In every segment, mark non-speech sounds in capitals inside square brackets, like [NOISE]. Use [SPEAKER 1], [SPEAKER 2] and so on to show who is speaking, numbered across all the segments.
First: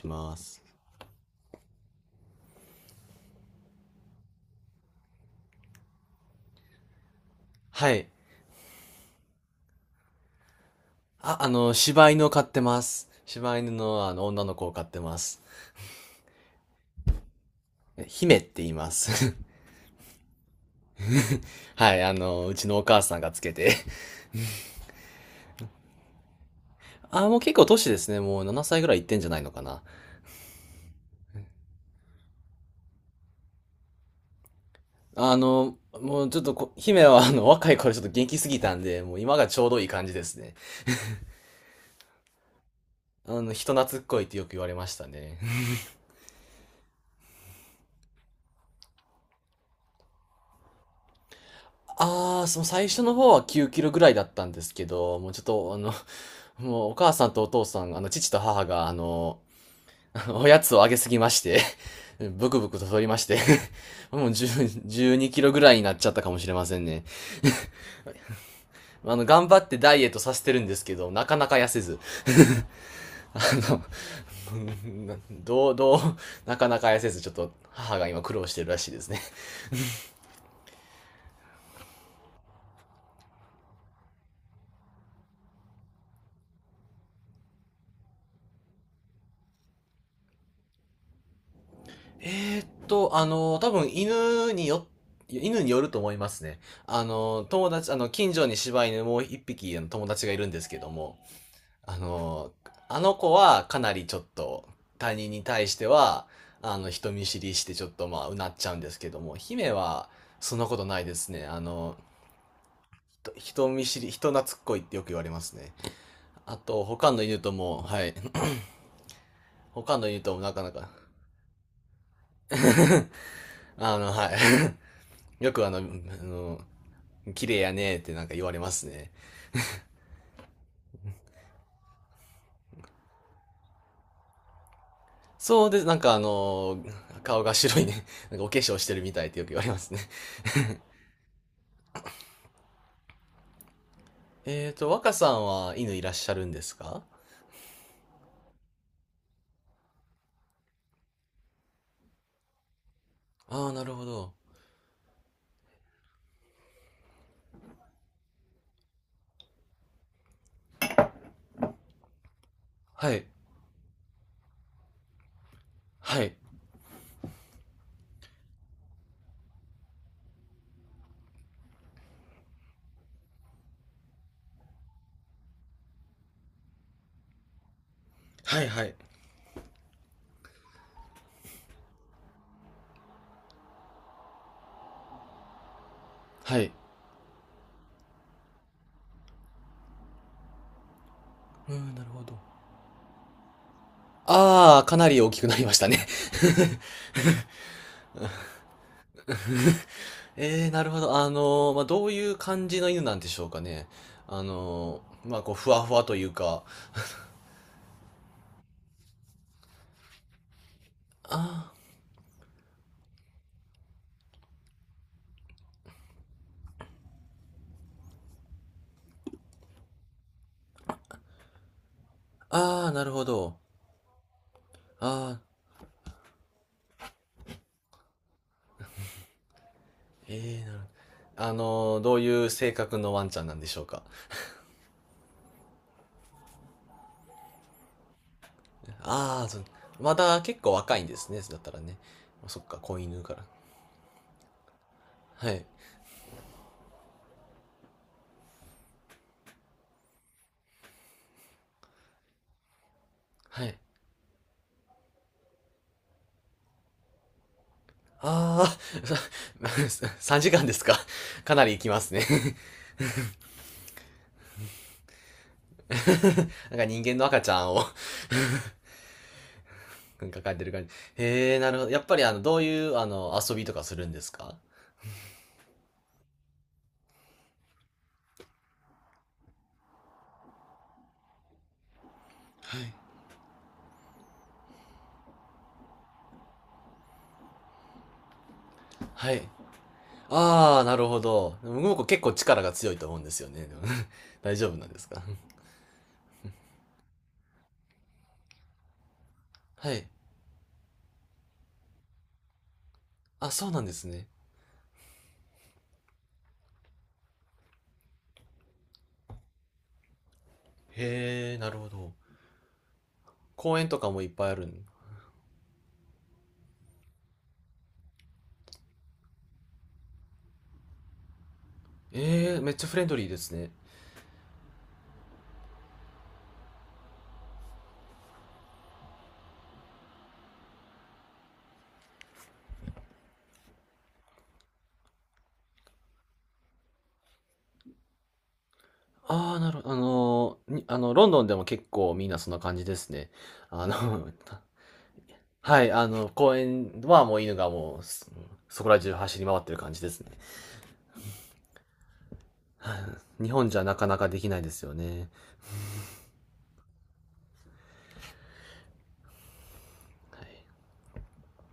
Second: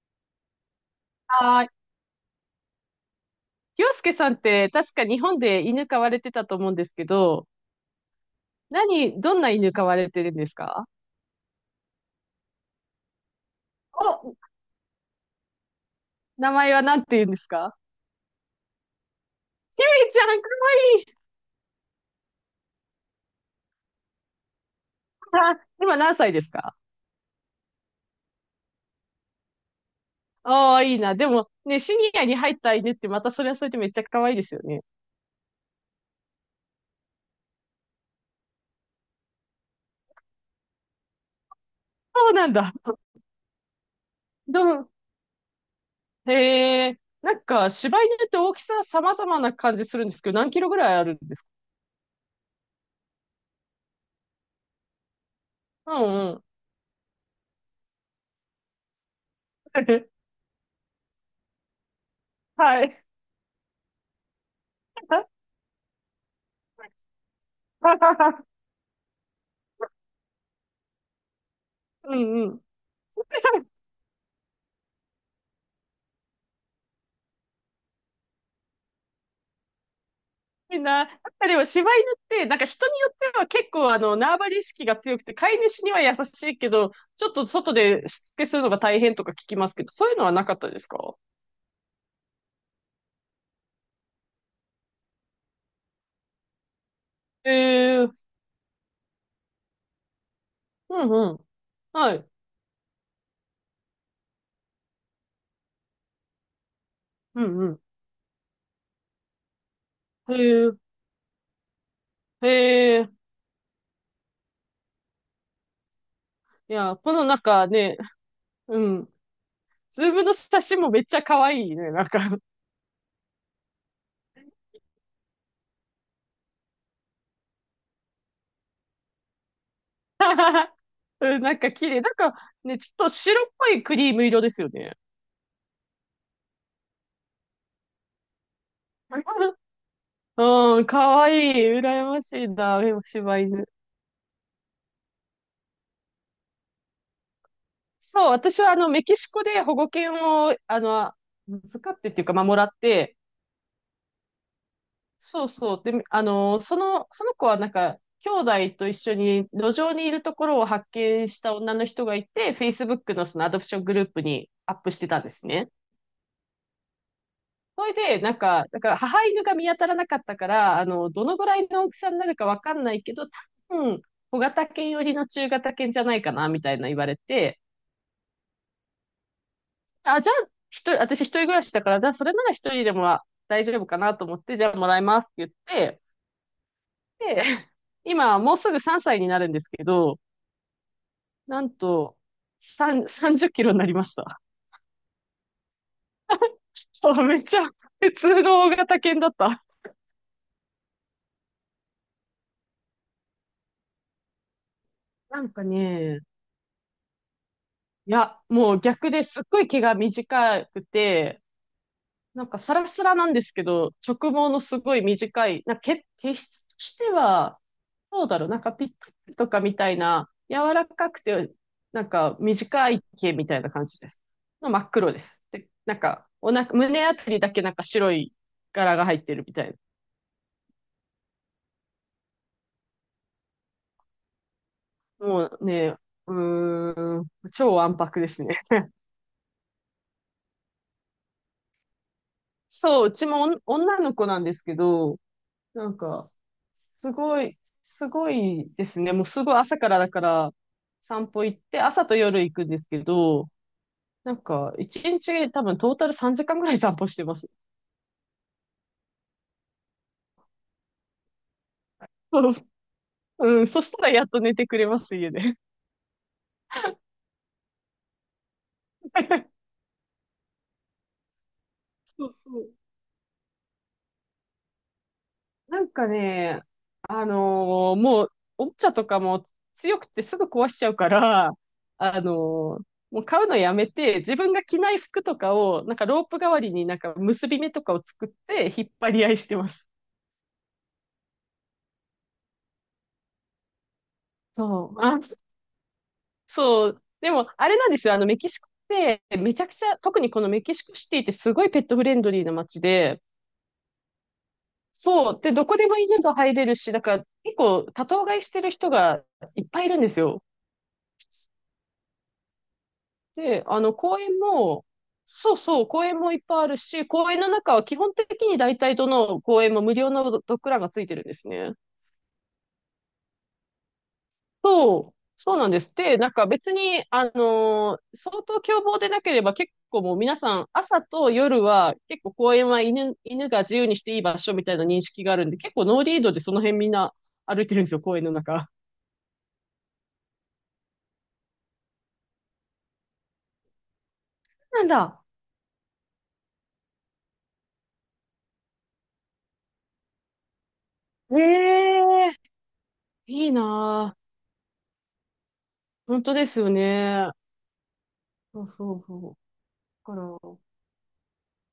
[SPEAKER 1] します。
[SPEAKER 2] あー、洋介さんって確か日本で犬飼われてたと思うんですけど、
[SPEAKER 1] はい。
[SPEAKER 2] どんな犬飼われてるんですか？
[SPEAKER 1] 柴犬を飼ってます。柴犬の、
[SPEAKER 2] お、
[SPEAKER 1] 女の子を飼ってます。
[SPEAKER 2] 名前は何て言うんですか？
[SPEAKER 1] え姫って言います。
[SPEAKER 2] ひめちゃん、かわいい。
[SPEAKER 1] [LAUGHS] はい、うちのお母さんがつけて。
[SPEAKER 2] あ今何歳ですか？
[SPEAKER 1] あ、もう結構年ですね。もう7歳ぐらいいってんじゃないのかな。
[SPEAKER 2] ああー、いいな。でもね、シニアに入った犬ってまたそれはそれでめっちゃ可愛いですよね。
[SPEAKER 1] あの、もうちょっとこ、姫は若い頃ちょっと元気すぎたんで、もう今がちょうどいい感じですね。
[SPEAKER 2] そうなんだ。
[SPEAKER 1] 人懐っこいってよく言
[SPEAKER 2] ど
[SPEAKER 1] われま
[SPEAKER 2] う、
[SPEAKER 1] したね。
[SPEAKER 2] へえ、なんか柴犬って大きさ様々な感じするんですけど、何キロぐらいあるんですか？
[SPEAKER 1] あー、その最初の方は9キロぐらいだったんですけど、もうちょっと、あの、
[SPEAKER 2] うんうん。
[SPEAKER 1] もうお母さんとお父さん、父と母が、
[SPEAKER 2] [LAUGHS]
[SPEAKER 1] [LAUGHS] おやつをあげすぎまして [LAUGHS] ブクブク
[SPEAKER 2] は
[SPEAKER 1] と太
[SPEAKER 2] い。
[SPEAKER 1] りまして [LAUGHS] もう10 12キロぐらいになっちゃったかもしれませんね。
[SPEAKER 2] [LAUGHS]
[SPEAKER 1] 頑張ってダイエットさせてるんですけど、なかなか痩せず。
[SPEAKER 2] うんうん。
[SPEAKER 1] [LAUGHS] あ[LAUGHS] どう、どう、なかなか痩せず、ちょっと母が今苦労してるらしいですね。
[SPEAKER 2] いいな。やっぱでも柴犬って、なんか人によっては結構あの、縄張り意識が強くて、飼い主には優しいけど、ちょっと外でしつけするのが大変とか聞きますけど、そういうのはなかったですか？
[SPEAKER 1] [LAUGHS] 多分犬によると思いますね。あの、友達、あ
[SPEAKER 2] へえ、
[SPEAKER 1] の、近所に柴犬もう一匹友達がいるんですけど
[SPEAKER 2] う
[SPEAKER 1] も、
[SPEAKER 2] んうん。
[SPEAKER 1] あ
[SPEAKER 2] はい。
[SPEAKER 1] の、あの子はかなりちょっと他人に対しては、人見知
[SPEAKER 2] う
[SPEAKER 1] り
[SPEAKER 2] ん
[SPEAKER 1] して
[SPEAKER 2] う
[SPEAKER 1] ちょっとまあ、うなっちゃうんですけども、姫は
[SPEAKER 2] ん。
[SPEAKER 1] そん
[SPEAKER 2] へ
[SPEAKER 1] な
[SPEAKER 2] え、
[SPEAKER 1] ことないですね。あの、
[SPEAKER 2] へえ。
[SPEAKER 1] 人人見知り、人懐っこいってよく言われますね。あ
[SPEAKER 2] い
[SPEAKER 1] と、
[SPEAKER 2] や、
[SPEAKER 1] 他
[SPEAKER 2] こ
[SPEAKER 1] の
[SPEAKER 2] のなん
[SPEAKER 1] 犬と
[SPEAKER 2] か
[SPEAKER 1] も、
[SPEAKER 2] ね、
[SPEAKER 1] はい。
[SPEAKER 2] うん。
[SPEAKER 1] [COUGHS] 他
[SPEAKER 2] ズ
[SPEAKER 1] の
[SPEAKER 2] ー
[SPEAKER 1] 犬
[SPEAKER 2] ムの
[SPEAKER 1] ともな
[SPEAKER 2] 写
[SPEAKER 1] かな
[SPEAKER 2] 真も
[SPEAKER 1] か
[SPEAKER 2] めっちゃ可愛いね、なんか。
[SPEAKER 1] [LAUGHS] はい。[LAUGHS] よくあの、あの、綺麗やねーってなんか言われますね。
[SPEAKER 2] [LAUGHS] うん、なんか綺麗。なんかね、ちょっと白っぽいクリーム色ですよね。
[SPEAKER 1] そうです。顔が白いね。なんかお化粧してるみたいってよく言
[SPEAKER 2] [LAUGHS]
[SPEAKER 1] われますね。
[SPEAKER 2] うん、可愛い。羨ましいな、柴犬。
[SPEAKER 1] 若さんは犬いらっしゃるんですか？
[SPEAKER 2] そう、私はあの、メキシコで保護犬を、あの、預かってっていうか、まあ、もらって、
[SPEAKER 1] ああー、なるほど。
[SPEAKER 2] そうそう、で、あの、その子はなんか、兄弟と一緒に路上にいるところを発見した女の人がいて、
[SPEAKER 1] は
[SPEAKER 2] Facebook
[SPEAKER 1] い。
[SPEAKER 2] のそのアドプショングループにアップしてたんですね。
[SPEAKER 1] はい。
[SPEAKER 2] それで、なんか、だから母犬が見当たらなかったから、あの、どのぐらいの大きさになるかわかんないけど、多分、小型犬寄りの中型犬じゃないかな、みたいな言われて、
[SPEAKER 1] はい、はい。
[SPEAKER 2] あ、じゃあ、私一人暮らしだから、じゃあそれなら一人でもは大丈夫かなと思って、じゃあもらいますって言って、
[SPEAKER 1] はい。
[SPEAKER 2] で、[LAUGHS] 今もうすぐ3歳になるんですけど、なん
[SPEAKER 1] うん、なる
[SPEAKER 2] と、
[SPEAKER 1] ほど。
[SPEAKER 2] 3、30キロになりました。
[SPEAKER 1] ああ、かなり大きくなりましたね。
[SPEAKER 2] [LAUGHS] そう、めっちゃ普通の大型犬だった。
[SPEAKER 1] [LAUGHS] えー、なるほど。まあ、どういう感じの犬なんでしょうかね。まあ、
[SPEAKER 2] な
[SPEAKER 1] こ
[SPEAKER 2] ん
[SPEAKER 1] う、
[SPEAKER 2] か
[SPEAKER 1] ふわふわと
[SPEAKER 2] ね、
[SPEAKER 1] いうか。
[SPEAKER 2] いや、もう逆ですっごい毛が短くて、
[SPEAKER 1] あ
[SPEAKER 2] なんかサラサラなんですけど、直毛のすごい短い、毛質としては、どうだろう、なんかピッタリとかみたいな、柔らかくて、なんか
[SPEAKER 1] あ、あ
[SPEAKER 2] 短
[SPEAKER 1] あ、な
[SPEAKER 2] い
[SPEAKER 1] るほ
[SPEAKER 2] 毛みた
[SPEAKER 1] ど。
[SPEAKER 2] いな感じです。の真っ
[SPEAKER 1] あ
[SPEAKER 2] 黒で
[SPEAKER 1] あ、
[SPEAKER 2] す。で、なんか、胸あたりだけなんか白い柄が入ってるみたい
[SPEAKER 1] ええ、なるほど。あのどういう性格のワンちゃんなんでしょうか。
[SPEAKER 2] な。もうね、うーん、超わんぱくですね。
[SPEAKER 1] ああ、そう、まだ結構若いんですね。だったらね。そっか、子
[SPEAKER 2] そう、う
[SPEAKER 1] 犬
[SPEAKER 2] ち
[SPEAKER 1] から。
[SPEAKER 2] もお女の子なんですけど、
[SPEAKER 1] はい。
[SPEAKER 2] なんか、すごいですね。もうすごい朝からだから散歩行って、朝と夜行くんですけど、
[SPEAKER 1] はい。
[SPEAKER 2] なんか一日多分トータル3時間ぐらい散歩してます。
[SPEAKER 1] ああ、[LAUGHS] 3時間ですか。かなり行きますね。
[SPEAKER 2] そう、うん、そしたらやっと寝てくれます、家で。
[SPEAKER 1] [LAUGHS] なんか人間の赤ちゃんを
[SPEAKER 2] [LAUGHS]
[SPEAKER 1] [LAUGHS] なんか描いてる感じ。へえ、なるほど。やっぱり
[SPEAKER 2] そ
[SPEAKER 1] あ
[SPEAKER 2] う
[SPEAKER 1] の、ど
[SPEAKER 2] そ
[SPEAKER 1] う
[SPEAKER 2] う。
[SPEAKER 1] いうあの、遊びとかするんですか？
[SPEAKER 2] なんかね、もうおもちゃとかも強くてすぐ壊しちゃうから、あ
[SPEAKER 1] は
[SPEAKER 2] のー
[SPEAKER 1] い
[SPEAKER 2] もう買うのやめて、自分が着ない服とかを、なんかロープ代わりになんか結び目とかを作って引っ張り
[SPEAKER 1] は
[SPEAKER 2] 合い
[SPEAKER 1] い。
[SPEAKER 2] してます。
[SPEAKER 1] ああ、なるほど。僕う結構力が強いと思うんですよね。でも [LAUGHS] 大丈夫な
[SPEAKER 2] そ
[SPEAKER 1] んで
[SPEAKER 2] う。
[SPEAKER 1] す
[SPEAKER 2] あ
[SPEAKER 1] か？
[SPEAKER 2] そう。でも、あれなんですよ。あの、メキシコって、めちゃくち
[SPEAKER 1] は
[SPEAKER 2] ゃ、
[SPEAKER 1] い。
[SPEAKER 2] 特にこのメキシコシティってすごいペットフレンドリーな街で、
[SPEAKER 1] あ、そうなんですね。
[SPEAKER 2] そう。で、どこでも犬が入れるし、だから結構多頭飼いしてる人がいっぱいいるんですよ。
[SPEAKER 1] へえ、なるほど。
[SPEAKER 2] で、
[SPEAKER 1] 公
[SPEAKER 2] あ
[SPEAKER 1] 園
[SPEAKER 2] の、
[SPEAKER 1] とか
[SPEAKER 2] 公
[SPEAKER 1] もいっ
[SPEAKER 2] 園
[SPEAKER 1] ぱいあるん。
[SPEAKER 2] も、そうそう、公園もいっぱいあるし、公園の中は基本的に大体どの公園も無料のドッグランがついてるんですね。
[SPEAKER 1] ええ、めっちゃフレンドリーですね。
[SPEAKER 2] そう、そうなんです。で、なんか別に、相当凶暴でなければ結構もう皆さん朝と夜は結構公園は犬が自由にしていい場所みたいな認識があるんで、結構ノーリードでその辺みんな歩いてるんですよ、公園の中。
[SPEAKER 1] ああ、なるほど。あのー、にあの、ロンドンでも結構みんなそんな感じですね。あの、
[SPEAKER 2] なんだ。
[SPEAKER 1] [LAUGHS] はい、公園はもう犬がもう、そこら中走り回ってる感じですね。
[SPEAKER 2] ええい
[SPEAKER 1] 日
[SPEAKER 2] い
[SPEAKER 1] 本じゃなか
[SPEAKER 2] な
[SPEAKER 1] な
[SPEAKER 2] ぁ。
[SPEAKER 1] かできないですよね。
[SPEAKER 2] 本当ですよね。そうそうそう。だか
[SPEAKER 1] は
[SPEAKER 2] ら、
[SPEAKER 1] い。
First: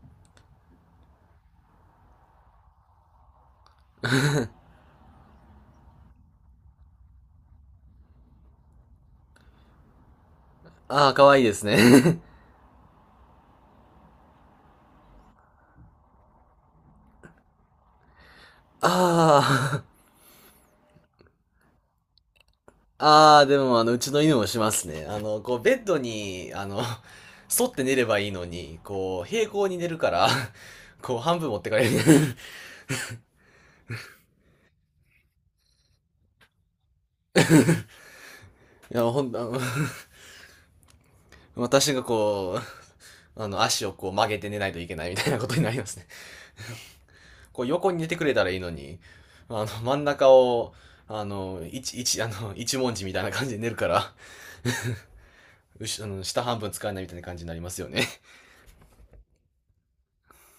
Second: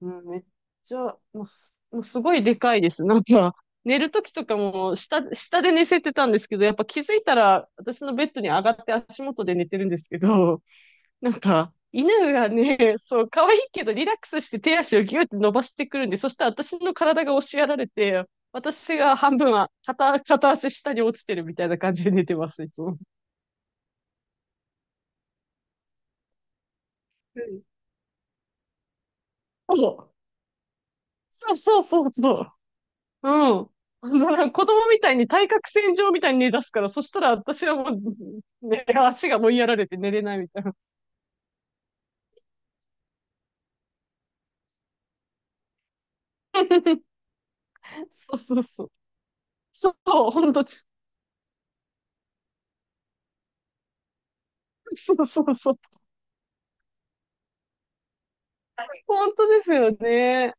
[SPEAKER 2] うん、めっちゃ、もうすごいでかいです。[LAUGHS] なんか、寝るときとかも下で寝せてたんですけど、やっぱ気づいたら私のベッドに上がって足元で寝てるんですけど、
[SPEAKER 1] ああ、
[SPEAKER 2] [LAUGHS]
[SPEAKER 1] 可
[SPEAKER 2] なん
[SPEAKER 1] 愛いいです
[SPEAKER 2] か、
[SPEAKER 1] ね。
[SPEAKER 2] 犬がね、そう、可愛いけどリラックスして手足をギューって伸ばしてくるんで、そしたら私の体が押しやられて、私が
[SPEAKER 1] [LAUGHS]
[SPEAKER 2] 半分は
[SPEAKER 1] あ
[SPEAKER 2] 片足下に落ちてるみたいな感じで寝てます、いつも。
[SPEAKER 1] ああ、でもあの、うちの犬もしますね。ベッドに、
[SPEAKER 2] うん
[SPEAKER 1] 沿って寝ればいいのに、こう、平行に寝るから、こう、半分
[SPEAKER 2] そ
[SPEAKER 1] 持
[SPEAKER 2] う
[SPEAKER 1] ってか
[SPEAKER 2] そう
[SPEAKER 1] れる。[LAUGHS] い
[SPEAKER 2] そうそうそう。うん。[LAUGHS] だから子供みたいに対角線上みたいに寝出すから、そしたら私はもう、ね、
[SPEAKER 1] や、ほ
[SPEAKER 2] 足
[SPEAKER 1] ん、
[SPEAKER 2] が
[SPEAKER 1] あ
[SPEAKER 2] 追い
[SPEAKER 1] の、
[SPEAKER 2] やられて寝れないみたいな。
[SPEAKER 1] 私がこう、足をこう曲げて寝ないといけないみたいなことになりますね。
[SPEAKER 2] [LAUGHS]
[SPEAKER 1] [LAUGHS] こう横に寝てくれ
[SPEAKER 2] そう
[SPEAKER 1] たらいい
[SPEAKER 2] そう
[SPEAKER 1] の
[SPEAKER 2] そう。
[SPEAKER 1] に、
[SPEAKER 2] そ
[SPEAKER 1] 真ん中
[SPEAKER 2] う、本当、
[SPEAKER 1] を、
[SPEAKER 2] そ
[SPEAKER 1] あの、一、一、あの、一文字みたいな感じで寝るから、
[SPEAKER 2] うそうそう。
[SPEAKER 1] あの下半分使えないみたいな感じになりますよね。
[SPEAKER 2] 本当ですよね。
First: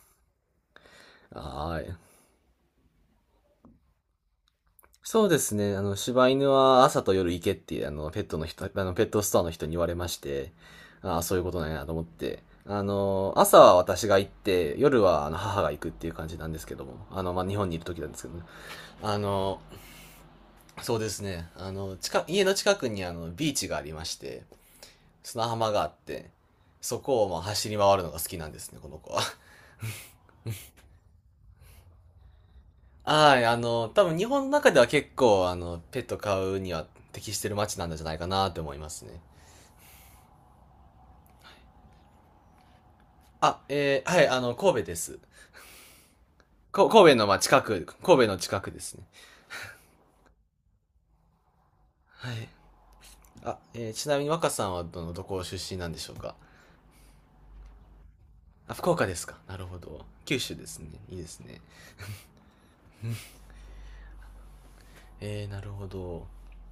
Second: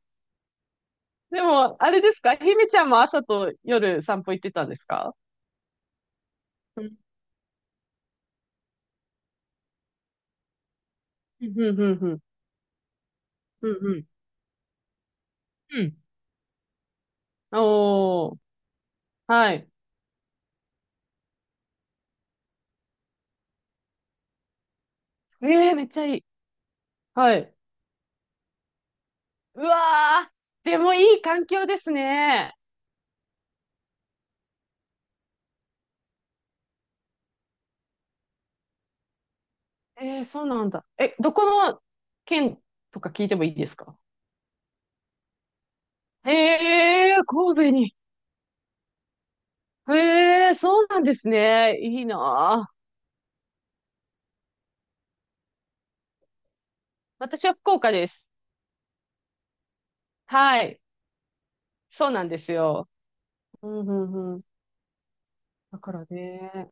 [SPEAKER 1] [LAUGHS]
[SPEAKER 2] でも、
[SPEAKER 1] は
[SPEAKER 2] あれ
[SPEAKER 1] い。
[SPEAKER 2] ですかひめちゃんも朝と夜散歩行ってたんですか？
[SPEAKER 1] そうですね。あの、柴犬
[SPEAKER 2] う
[SPEAKER 1] は
[SPEAKER 2] ん、
[SPEAKER 1] 朝と夜行けって、ペットストアの人に言われまして、ああ、そういう
[SPEAKER 2] う
[SPEAKER 1] こ
[SPEAKER 2] ん、
[SPEAKER 1] となんやなと
[SPEAKER 2] うん、
[SPEAKER 1] 思っ
[SPEAKER 2] うん、
[SPEAKER 1] て。あの、朝
[SPEAKER 2] う
[SPEAKER 1] は
[SPEAKER 2] ん、うん。
[SPEAKER 1] 私が行って、夜はあの母が行
[SPEAKER 2] う
[SPEAKER 1] くっ
[SPEAKER 2] ん
[SPEAKER 1] ていう感じなんですけども。あの、まあ、日本にいる時なんですけ
[SPEAKER 2] お
[SPEAKER 1] ど
[SPEAKER 2] ー、
[SPEAKER 1] ね。あ
[SPEAKER 2] は
[SPEAKER 1] の、
[SPEAKER 2] い。
[SPEAKER 1] そうですね。家の近くにあの、ビーチがありまして、砂
[SPEAKER 2] え
[SPEAKER 1] 浜
[SPEAKER 2] え
[SPEAKER 1] が
[SPEAKER 2] め
[SPEAKER 1] あ
[SPEAKER 2] っ
[SPEAKER 1] っ
[SPEAKER 2] ちゃいい。
[SPEAKER 1] て、そこを
[SPEAKER 2] は
[SPEAKER 1] まあ
[SPEAKER 2] い。
[SPEAKER 1] 走り回るのが好きなんですね、この子は。[LAUGHS]
[SPEAKER 2] うわー、でもいい環境ですね。
[SPEAKER 1] はい、あの、多分日本の中では結構、あの、ペット飼うには適してる街なんじゃないかなと思いますね。
[SPEAKER 2] えー、そうなんだ。え、どこの県とか聞いてもいいですか？
[SPEAKER 1] はい、あの、神戸です。
[SPEAKER 2] え
[SPEAKER 1] 神戸
[SPEAKER 2] えー、
[SPEAKER 1] のまあ
[SPEAKER 2] 神
[SPEAKER 1] 近
[SPEAKER 2] 戸
[SPEAKER 1] く、
[SPEAKER 2] に。
[SPEAKER 1] 神戸の近くですね。
[SPEAKER 2] ええー、そうなんですね。いい
[SPEAKER 1] はい。
[SPEAKER 2] なぁ。
[SPEAKER 1] ちなみに若さんはどこ出身なんでしょうか？
[SPEAKER 2] 私は福岡です。
[SPEAKER 1] あ、福岡ですか。なるほど。九州
[SPEAKER 2] は
[SPEAKER 1] です
[SPEAKER 2] い。
[SPEAKER 1] ね。いいですね。
[SPEAKER 2] そうなんですよ。うんうんうん。
[SPEAKER 1] えー、なる
[SPEAKER 2] だ
[SPEAKER 1] ほ
[SPEAKER 2] から
[SPEAKER 1] ど。
[SPEAKER 2] ね、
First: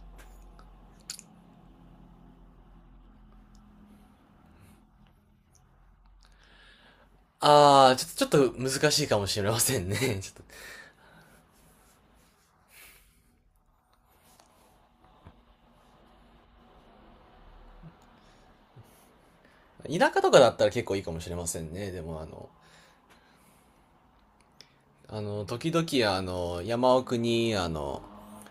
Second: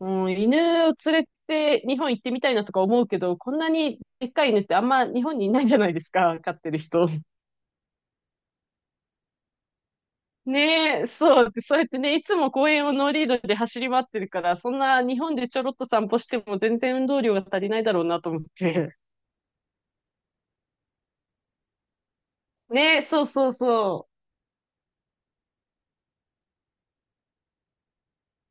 [SPEAKER 2] うん、犬を連れて日本行ってみたいなとか思うけど、こんなにでっかい犬ってあんま日本にいないじゃないですか、飼ってる人。
[SPEAKER 1] ああ、ちょっと難しいかもしれませんね。[LAUGHS] ち
[SPEAKER 2] ねえ、そう、そうやってね、いつも公園をノーリードで走り回ってるから、そんな日本でちょろっと散歩しても全然運動量が足りないだろうなと思って。
[SPEAKER 1] ょっと、田舎とかだったら結構いいかもしれませんね。でもあの、
[SPEAKER 2] ねえ、そうそうそ
[SPEAKER 1] あの、時々あの、山奥にあの、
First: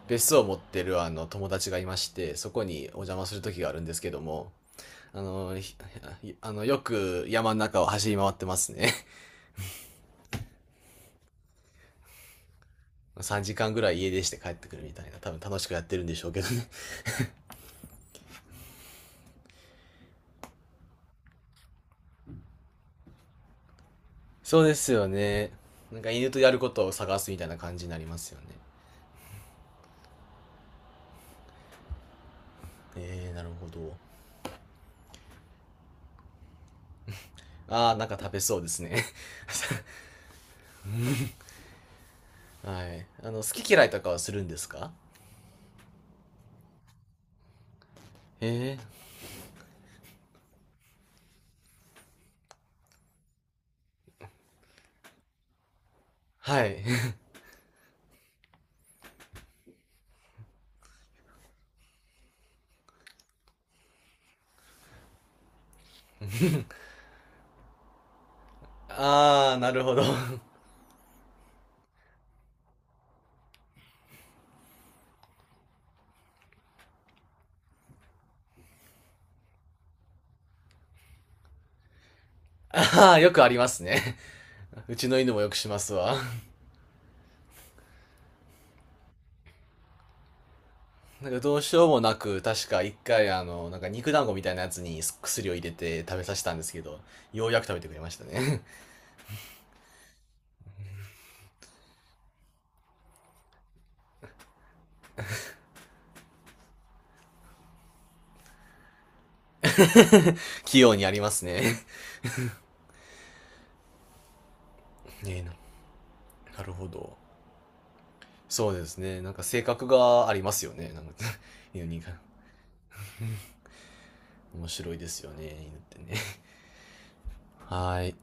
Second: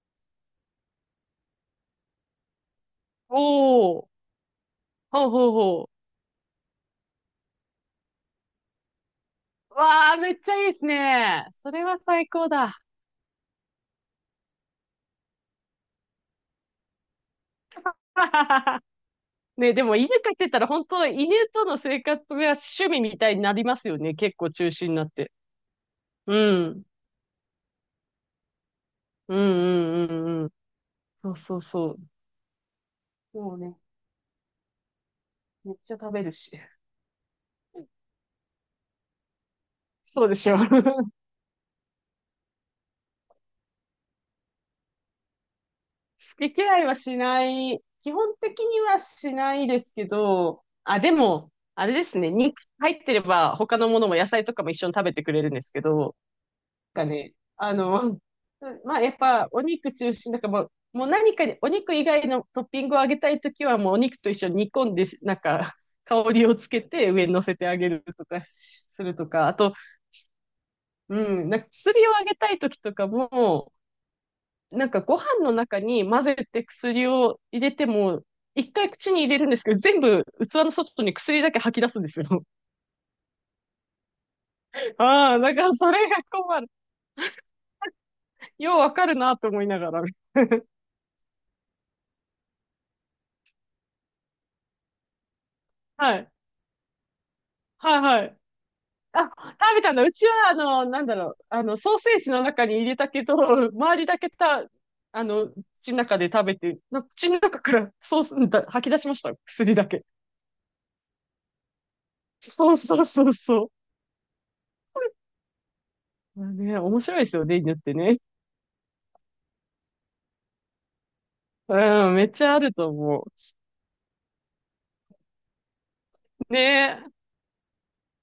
[SPEAKER 1] 別荘を持ってるあの、友達がいまして、そこにお邪魔す
[SPEAKER 2] う。
[SPEAKER 1] る時があるん
[SPEAKER 2] お
[SPEAKER 1] です
[SPEAKER 2] お、
[SPEAKER 1] けども、あ
[SPEAKER 2] ほうほう
[SPEAKER 1] の、ひ
[SPEAKER 2] ほ
[SPEAKER 1] あの、よく山の中を走り回ってますね。
[SPEAKER 2] う。わあ、めっちゃいいですね。それは最高だ。
[SPEAKER 1] [LAUGHS] 3時間ぐらい家出して帰ってくるみたいな、多分楽しくやってるんでしょうけどね。
[SPEAKER 2] [LAUGHS] ねえ、でも犬飼ってたら本当、犬との生活が趣味みたいになりますよね。結
[SPEAKER 1] [LAUGHS]
[SPEAKER 2] 構
[SPEAKER 1] そう
[SPEAKER 2] 中
[SPEAKER 1] で
[SPEAKER 2] 心
[SPEAKER 1] す
[SPEAKER 2] になっ
[SPEAKER 1] よ
[SPEAKER 2] て。
[SPEAKER 1] ね。なんか犬
[SPEAKER 2] う
[SPEAKER 1] とやるこ
[SPEAKER 2] ん。
[SPEAKER 1] とを探すみたいな感じになりますよね。
[SPEAKER 2] うんうんうんうん。そうそうそ
[SPEAKER 1] えー、
[SPEAKER 2] う。
[SPEAKER 1] なる
[SPEAKER 2] もう
[SPEAKER 1] ほ
[SPEAKER 2] ね、
[SPEAKER 1] ど。
[SPEAKER 2] めっちゃ食べるし。
[SPEAKER 1] ああ、なんか食べそうですね。[LAUGHS]
[SPEAKER 2] そうでしょ。[LAUGHS]
[SPEAKER 1] はい。あの、好き嫌いとかはするんですか？
[SPEAKER 2] 毛嫌いはしない。基本的
[SPEAKER 1] ええ、
[SPEAKER 2] にはしないですけど、あ、でも、あれですね。肉入ってれば他のものも野菜とかも一緒に食べてくれるんですけど、
[SPEAKER 1] はい。
[SPEAKER 2] なんかね、あの、まあやっぱお肉中心なんかもう、もう何かにお肉以外のトッピングをあげたいときはもうお肉と一緒に煮込んで、なんか香りをつけて上に乗せてあげるとかし
[SPEAKER 1] [LAUGHS]
[SPEAKER 2] するとか、
[SPEAKER 1] あ
[SPEAKER 2] あ
[SPEAKER 1] あ、な
[SPEAKER 2] と、
[SPEAKER 1] るほど。
[SPEAKER 2] うん、なんか薬をあげたいときとかも、なんかご飯の中に混ぜて薬を入れても、一回口に入れるんですけど、全部器の外に薬だけ吐き出すんですよ。
[SPEAKER 1] ああ、よくありますね。[LAUGHS] う
[SPEAKER 2] [LAUGHS]
[SPEAKER 1] ちの犬
[SPEAKER 2] ああ、
[SPEAKER 1] もよ
[SPEAKER 2] だ
[SPEAKER 1] く
[SPEAKER 2] か
[SPEAKER 1] し
[SPEAKER 2] ら
[SPEAKER 1] ま
[SPEAKER 2] そ
[SPEAKER 1] す
[SPEAKER 2] れ
[SPEAKER 1] わ。
[SPEAKER 2] が
[SPEAKER 1] [LAUGHS]
[SPEAKER 2] 困る。ようわかるなと思いながら。
[SPEAKER 1] なんかどうしようもなく、確か一回あの、なんか肉団子みたいなやつに薬を入れて
[SPEAKER 2] は
[SPEAKER 1] 食べ
[SPEAKER 2] い。
[SPEAKER 1] させたんですけど、ようやく食べてく
[SPEAKER 2] は
[SPEAKER 1] れ
[SPEAKER 2] い
[SPEAKER 1] ました
[SPEAKER 2] はい。
[SPEAKER 1] ね。
[SPEAKER 2] あ、食べたんだ。うちは、あの、なんだろう。あの、ソーセージの中に入れたけど、周りだけた、あの、口の中で食べて、な口の中からソースだ、吐き出しました。薬だけ。
[SPEAKER 1] [LAUGHS] 器用にありますね。
[SPEAKER 2] そうそうそうそ
[SPEAKER 1] [LAUGHS] ねえな
[SPEAKER 2] う。まあ
[SPEAKER 1] なる
[SPEAKER 2] ね、
[SPEAKER 1] ほ
[SPEAKER 2] 面
[SPEAKER 1] ど。
[SPEAKER 2] 白いですよね、犬ってね。
[SPEAKER 1] そうですね。なんか性格がありますよね。なんか [LAUGHS]、犬に。
[SPEAKER 2] うん、めっちゃあると思う。
[SPEAKER 1] 面白いですよね、犬ってね。
[SPEAKER 2] ね
[SPEAKER 1] [LAUGHS] はい。